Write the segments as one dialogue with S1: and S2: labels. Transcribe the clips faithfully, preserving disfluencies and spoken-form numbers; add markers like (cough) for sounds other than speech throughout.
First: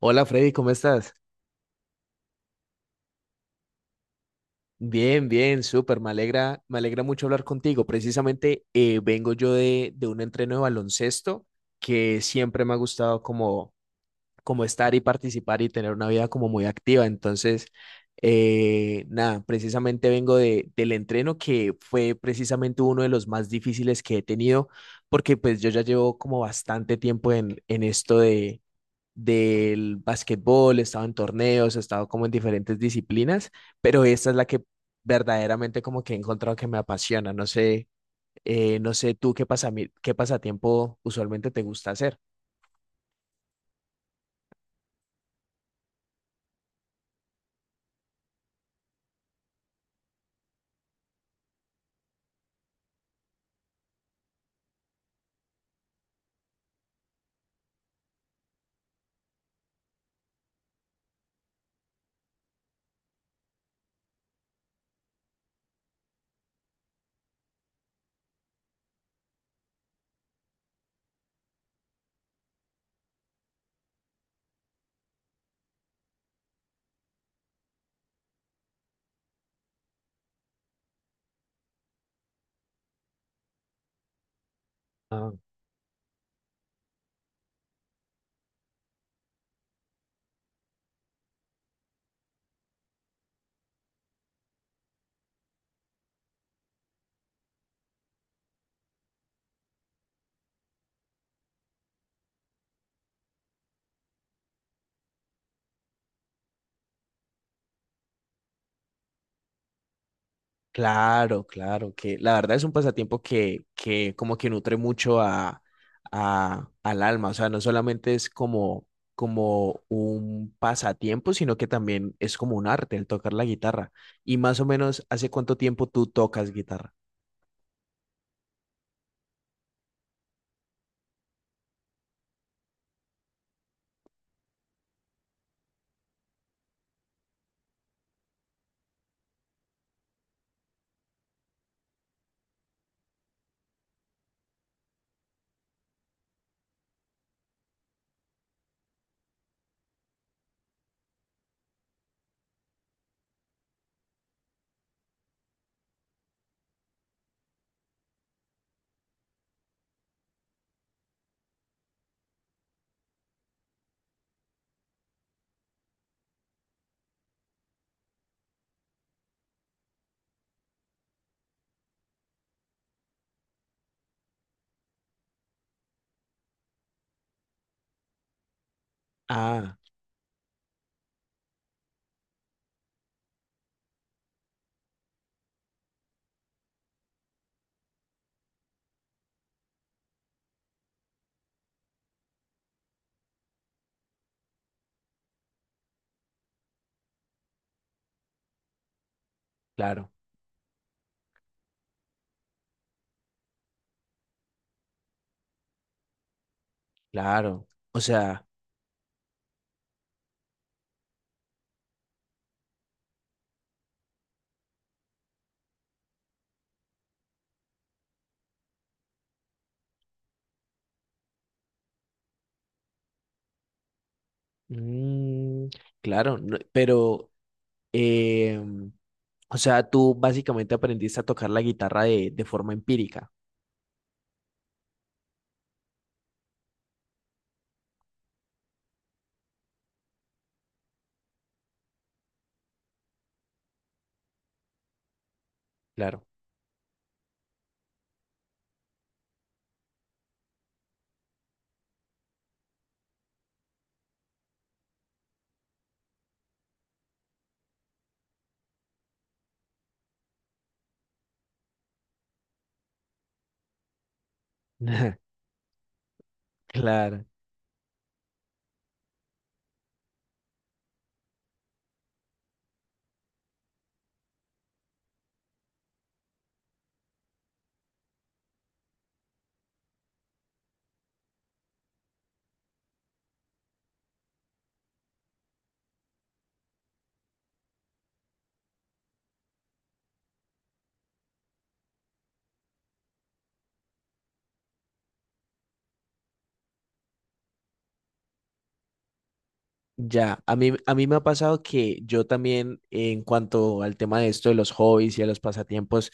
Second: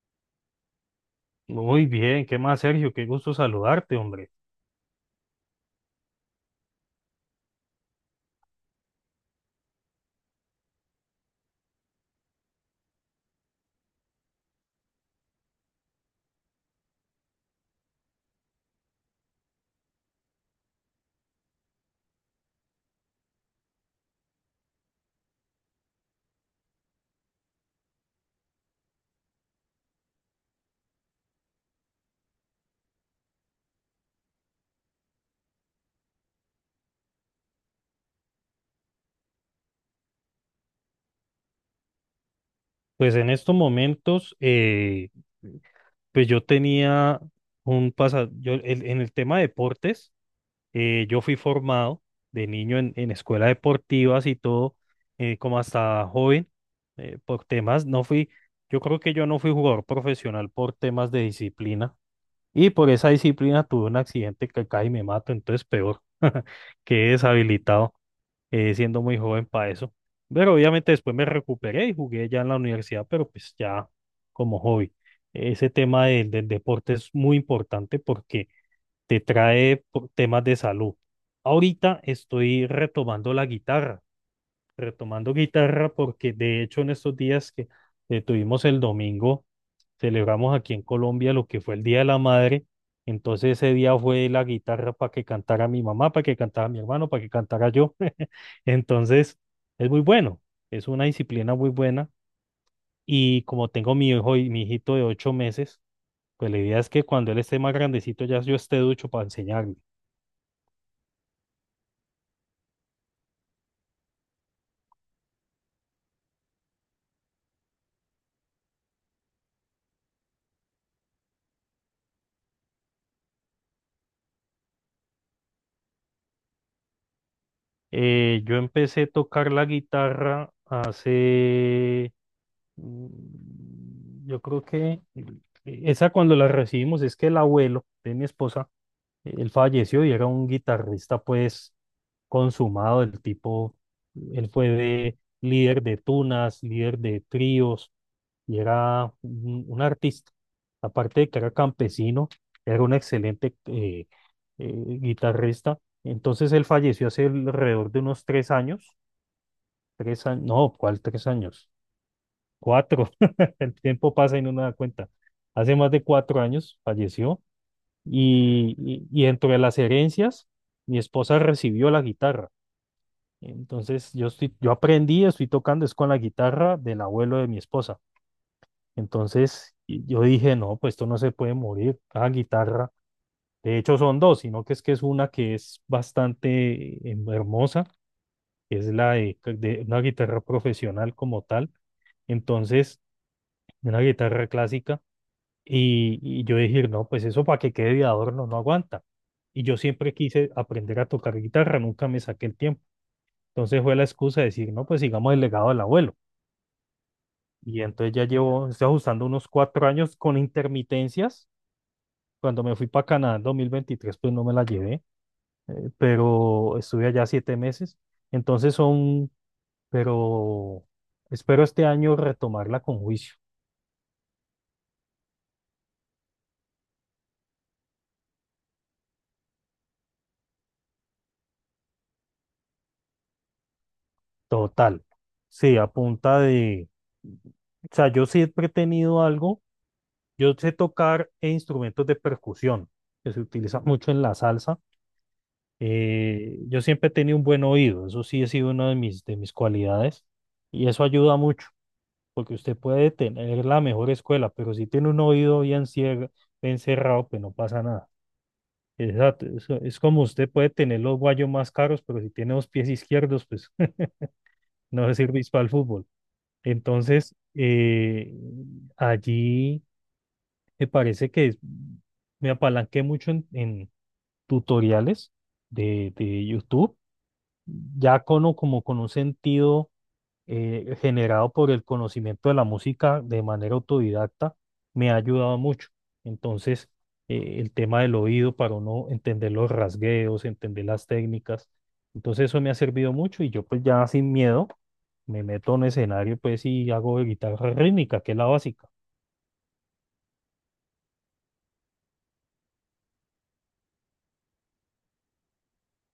S1: Hola, Freddy, ¿cómo estás?
S2: Muy bien, ¿qué más, Sergio? Qué gusto saludarte, hombre.
S1: Bien, bien, súper. Me alegra, me alegra mucho hablar contigo. Precisamente eh, vengo yo de, de un entreno de baloncesto que siempre me ha gustado como, como estar y participar y tener una vida como muy activa. Entonces, eh, nada, precisamente vengo de, del entreno que fue precisamente uno de los más difíciles que he tenido, porque pues yo ya llevo como bastante tiempo en, en esto del básquetbol. He estado en torneos, he estado como en diferentes disciplinas, pero esta es la que verdaderamente como que he encontrado que me apasiona. No sé, eh, no sé tú qué pasami- qué pasatiempo usualmente te gusta hacer.
S2: Pues en estos momentos, eh, pues yo tenía un pasado, yo el- en el tema de deportes, eh, yo fui formado de niño en, en escuelas deportivas y todo, eh, como hasta joven, eh, por temas, no fui. Yo creo que yo no fui jugador profesional por temas de disciplina, y por esa disciplina tuve un accidente que casi me mato, entonces peor. (laughs) Quedé deshabilitado. eh, siendo muy joven para eso. Pero obviamente después me recuperé y jugué ya en la universidad, pero pues ya como hobby. Ese tema del, del deporte es muy importante porque te trae po- temas de salud. Ahorita estoy retomando la guitarra,
S1: Ah,
S2: retomando guitarra, porque de hecho en estos días que eh, tuvimos el domingo, celebramos aquí en Colombia lo que fue el Día de la Madre. Entonces ese día fue la guitarra para que cantara mi mamá, para que cantara mi hermano, para que cantara yo. (laughs) Entonces es muy bueno, es una disciplina muy buena. Y como tengo mi hijo y mi hijito de ocho meses, pues la idea es que cuando él esté más grandecito ya yo esté ducho para enseñarle.
S1: claro, claro, que la verdad es un pasatiempo que, que como que nutre mucho a, a- al alma, o sea, no solamente es como, como un pasatiempo, sino que también es como un arte el tocar la guitarra. Y más o menos, ¿hace cuánto tiempo tú tocas guitarra?
S2: Eh, yo empecé a tocar la guitarra hace. Mm, Yo creo que el- e, esa cuando la recibimos es que el abuelo de mi esposa, él falleció y era un guitarrista pues consumado, el tipo. Él fue de- líder de tunas, líder de tríos y era un, un artista. Aparte de que era campesino, era un excelente eh, eh, guitarrista. Entonces él falleció hace alrededor de unos tres años, tres años, no, ¿cuál tres años? Cuatro. (laughs) El tiempo pasa y no nos da cuenta. Hace más de cuatro años falleció y, y, y dentro de las herencias, mi esposa recibió la guitarra. Entonces yo, estoy, yo aprendí, estoy tocando, es con la guitarra del abuelo de mi esposa. Entonces
S1: Ah,
S2: y yo dije, no, pues esto no se puede morir, cada guitarra. De hecho son dos, sino que es que es una que es bastante eh, em, hermosa, que es la de de una guitarra profesional como tal. Entonces, una guitarra clásica. Y, y yo decir, no, pues eso para que quede de adorno no aguanta. Y yo
S1: claro,
S2: siempre quise aprender a tocar guitarra, nunca me saqué el tiempo. Entonces fue la excusa de decir, no, pues sigamos el legado del abuelo.
S1: claro.
S2: Y
S1: O
S2: entonces ya
S1: sea,
S2: llevo, estoy ajustando unos cuatro años con intermitencias. Cuando me fui para Canadá en dos mil veintitrés pues no me la llevé, eh, pero estuve allá siete meses. Entonces son, pero espero este año retomarla con juicio.
S1: mm, claro, no, pero, em, o sea, tú básicamente aprendiste a tocar la guitarra de, de forma empírica,
S2: Total. Sí, a punta de. O sea, yo siempre he tenido algo. Yo sé tocar e instrumentos de percusión, que se utilizan mucho en la salsa.
S1: claro.
S2: Eh, yo siempre he tenido un buen oído. Eso sí ha sido una de mis, de mis cualidades. Y eso ayuda mucho, porque usted puede tener la mejor escuela, pero si tiene un oído bien cier- bien cerrado, pues no pasa nada. Exacto. Es, es como usted puede tener los guayos más caros, pero si tiene los pies izquierdos, pues (laughs) no le
S1: (laughs)
S2: sirve para el fútbol.
S1: Claro,
S2: Entonces, eh, allí me parece que es- me apalanqué mucho en, en tutoriales de, de YouTube, ya con, o como con un sentido eh, generado por el conocimiento de la música de manera autodidacta, me ha ayudado mucho. Entonces, eh, el tema del oído para uno entender los rasgueos, entender las técnicas. Entonces, eso me ha servido mucho y yo pues ya sin miedo me meto en un escenario pues y hago de guitarra rítmica, que es la básica.
S1: ya. A mí, a mí me ha pasado que yo también, en cuanto al tema de esto de los hobbies y de los pasatiempos,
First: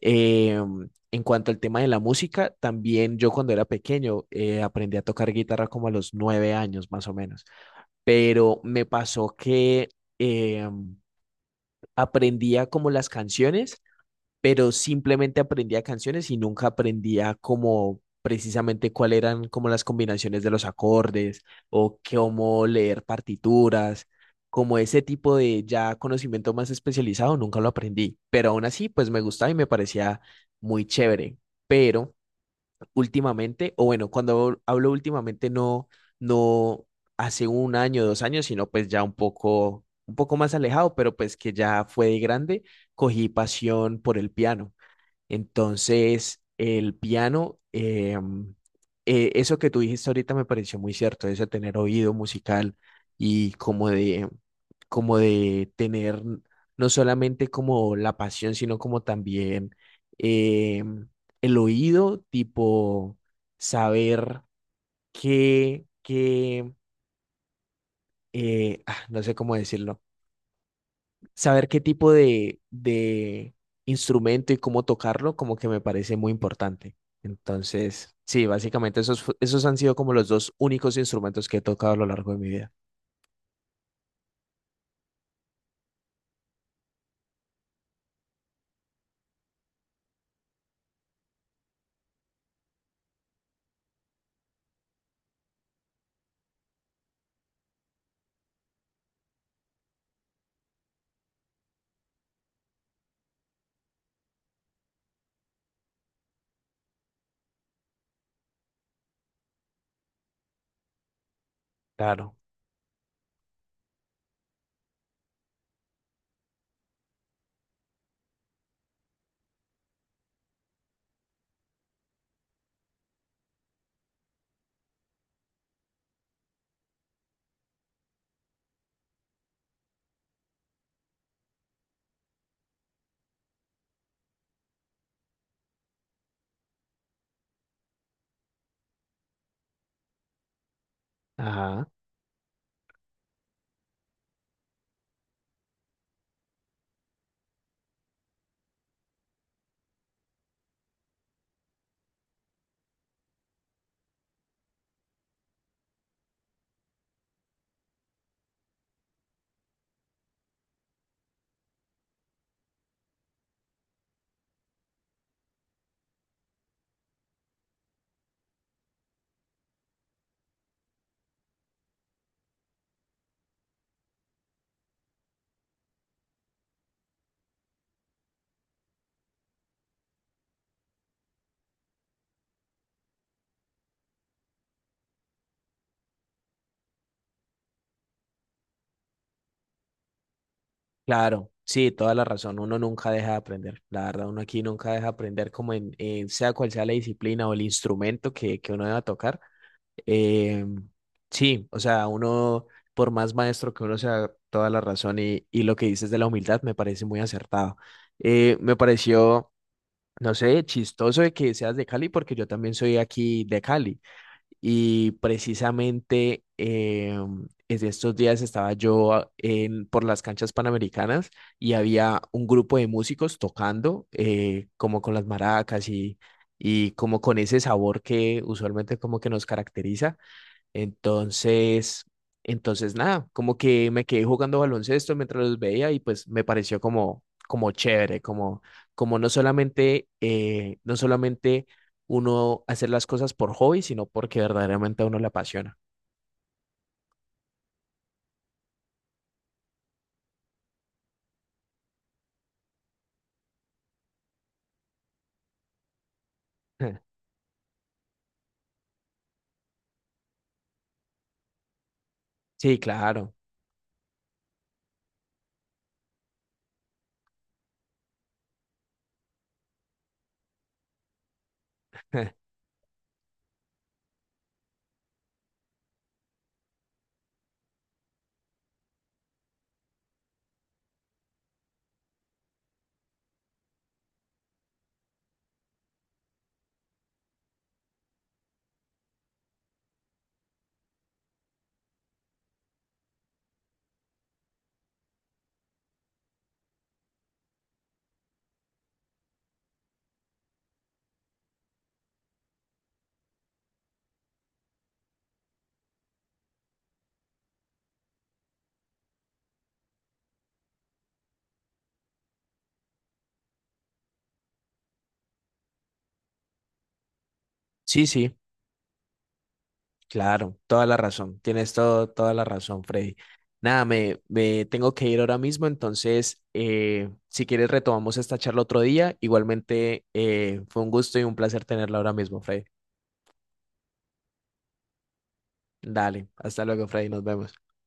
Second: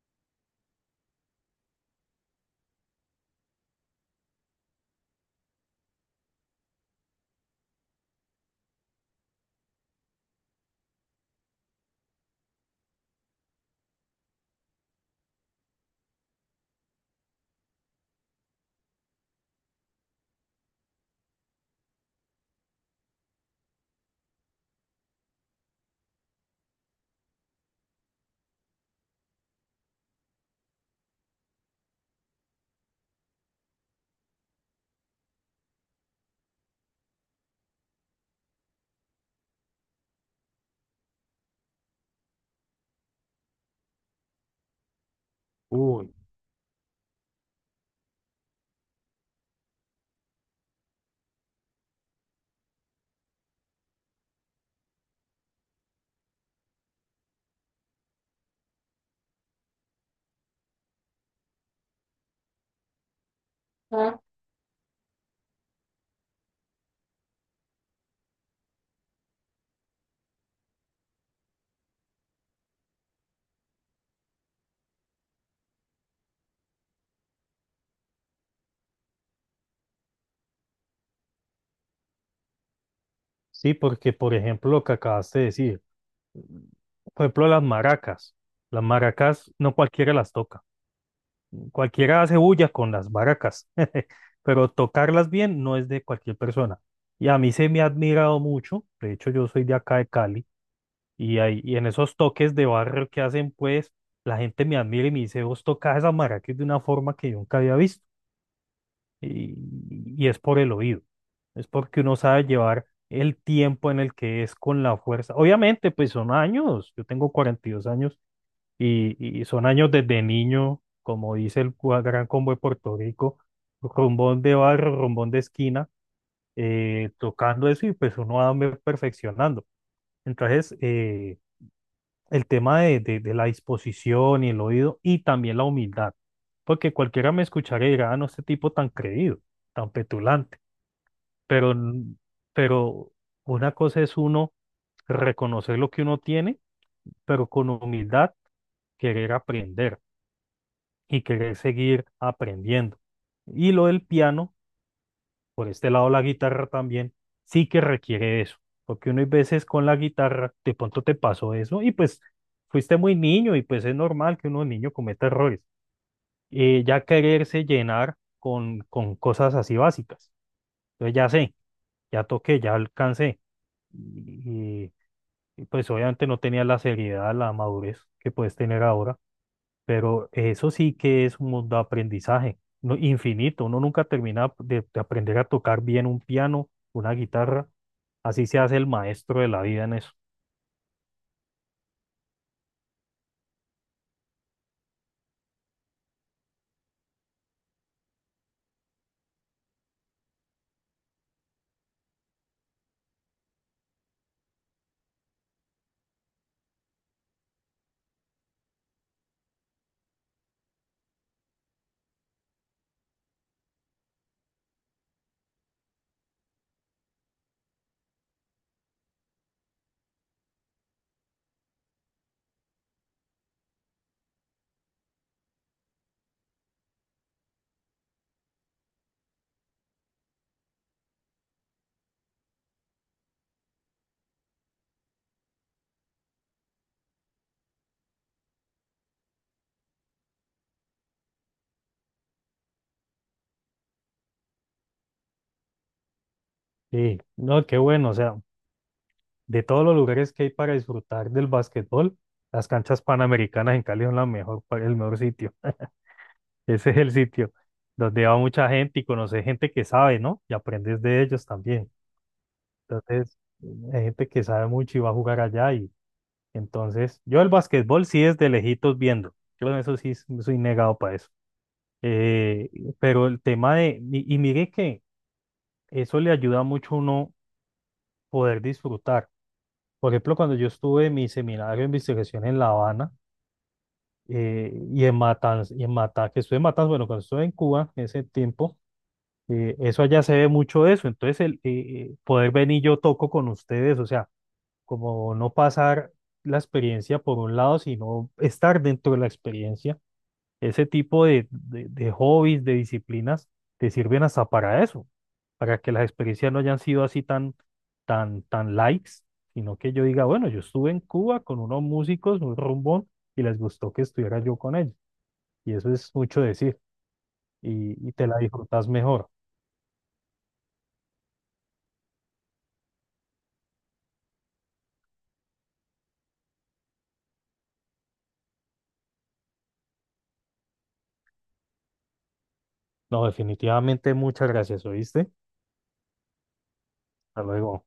S1: em, en cuanto al tema de la música, también yo cuando era pequeño eh, aprendí a tocar guitarra como a los nueve años, más o menos. Pero me pasó que eh, aprendía como las canciones, pero simplemente aprendía canciones y nunca aprendía como precisamente cuáles eran como las combinaciones de los acordes o cómo leer partituras, como ese tipo de ya conocimiento más especializado. Nunca lo aprendí, pero aún así pues me gustaba y me parecía muy chévere, pero últimamente, o bueno, cuando hablo últimamente, no, no hace un año, dos años, sino pues ya un poco, un poco más alejado, pero pues que ya fue de grande, cogí pasión por el piano.
S2: Uy,
S1: Entonces, el piano, em, eh, eso que tú dijiste ahorita me pareció muy cierto, eso de tener oído musical y como de, como de tener no solamente como la pasión, sino como también, em, el oído, tipo saber qué, qué, eh, ah, no sé cómo decirlo, saber qué tipo de, de instrumento y cómo tocarlo, como que me parece muy importante. Entonces, sí, básicamente esos, fu- esos han sido como los dos únicos instrumentos que he tocado a lo largo de mi vida.
S2: sí, porque por ejemplo lo que acabaste de decir, por ejemplo las maracas, las maracas no cualquiera las toca. Cualquiera hace bulla con las baracas, (laughs) pero tocarlas bien no es de cualquier persona. Y a mí se me ha admirado mucho, de hecho yo soy de acá de Cali, y, ahí- y en esos toques de barrio que hacen, pues la gente me admira y me dice, vos tocas esas maracas de una forma que yo nunca había visto. Y, y es por el oído, es porque uno
S1: Claro.
S2: sabe llevar el tiempo en el que es con la fuerza. Obviamente, pues son años, yo tengo cuarenta y dos años y, y son años desde niño, como dice el cua- Gran Combo de Puerto Rico, rumbón de barro, rumbón de esquina, eh, tocando eso y pues uno va me- perfeccionando. Entonces, eh, el tema de, de- de la disposición y el oído y también la humildad, porque cualquiera me escucharía y dirá, Ah, no, este tipo tan creído, tan petulante, pero,
S1: Ajá.
S2: n- pero una cosa es uno reconocer lo que uno tiene, pero con humildad querer aprender, y querer seguir aprendiendo. Y lo del piano, por este lado la guitarra también, sí que requiere eso, porque uno hay veces con la guitarra, de pronto te pasó eso y pues fuiste muy niño y pues es normal que uno niño cometa errores. Eh, ya quererse llenar con, con cosas así básicas. Entonces ya sé, ya toqué, ya alcancé. Y, y, pues obviamente no tenía la seriedad, la madurez que puedes tener ahora. Pero eso sí que es un mundo de aprendizaje, no- infinito. Uno nunca termina de, de aprender a tocar bien un piano, una guitarra. Así se hace el maestro de la vida en eso.
S1: Claro. Sí, toda la razón. Uno nunca deja de aprender. La verdad, uno aquí nunca deja de aprender como en, en sea cual sea la disciplina o el instrumento que, que uno deba tocar. Eh, sí, o sea, uno, por más maestro que uno sea, toda la razón, y, y lo que dices de la humildad me parece muy acertado. Eh, me pareció, no sé, chistoso de que seas de Cali porque yo también soy aquí de Cali, y precisamente eh, es de estos días estaba yo ah, en, por las canchas panamericanas, y había un grupo de músicos tocando eh, como con las maracas y, y como con ese sabor que usualmente como que nos caracteriza. Entonces, entonces nada, como que me quedé jugando baloncesto mientras los veía y pues me pareció como, como chévere, como, como no solamente, eh, no solamente uno hacer las cosas por hobby, sino porque verdaderamente a uno le apasiona.
S2: Sí, no, qué bueno. O sea, de todos los lugares que hay para disfrutar del básquetbol, las canchas panamericanas en Cali son la mejor, pa- el mejor sitio. (laughs) Ese es el
S1: (laughs)
S2: sitio donde va mucha gente y conoces gente que sabe, ¿no? Y aprendes de ellos también.
S1: Sí, claro.
S2: Entonces, hay gente que sabe mucho y va a jugar allá y. Entonces, yo el básquetbol sí es de lejitos viendo. Yo en eso sí s- soy negado para eso.
S1: (laughs)
S2: Eh, pero el tema de, y, y mire que eso le ayuda mucho a uno poder disfrutar. Por ejemplo, cuando yo estuve en mi seminario de investigación en La Habana eh, y en Matanzas, y en Mata, que estuve en Matanzas, bueno, cuando estuve en Cuba en ese tiempo, eh, eso allá se ve mucho de eso. Entonces, el eh, eh, poder venir yo toco con ustedes, o sea, como no pasar la experiencia por un lado, sino estar dentro de la experiencia. Ese tipo de, de- de hobbies, de disciplinas, te sirven hasta para eso, para que las experiencias no hayan sido así tan, tan, tan likes, sino que yo diga, bueno, yo estuve en Cuba con unos músicos, un rumbón, y les gustó que estuviera yo con ellos. Y eso es mucho decir,
S1: Sí,
S2: y, y te
S1: sí.
S2: la disfrutas mejor.
S1: Claro, toda la razón. Tienes todo, toda la razón, Freddy. Nada, me, me tengo que ir ahora mismo, entonces, eh, si quieres, retomamos esta charla otro día. Igualmente, eh, fue un gusto y un placer tenerla ahora mismo, Freddy.
S2: No, definitivamente, muchas gracias, ¿oíste?
S1: Dale, hasta luego, Freddy, nos
S2: Hasta
S1: vemos.
S2: luego.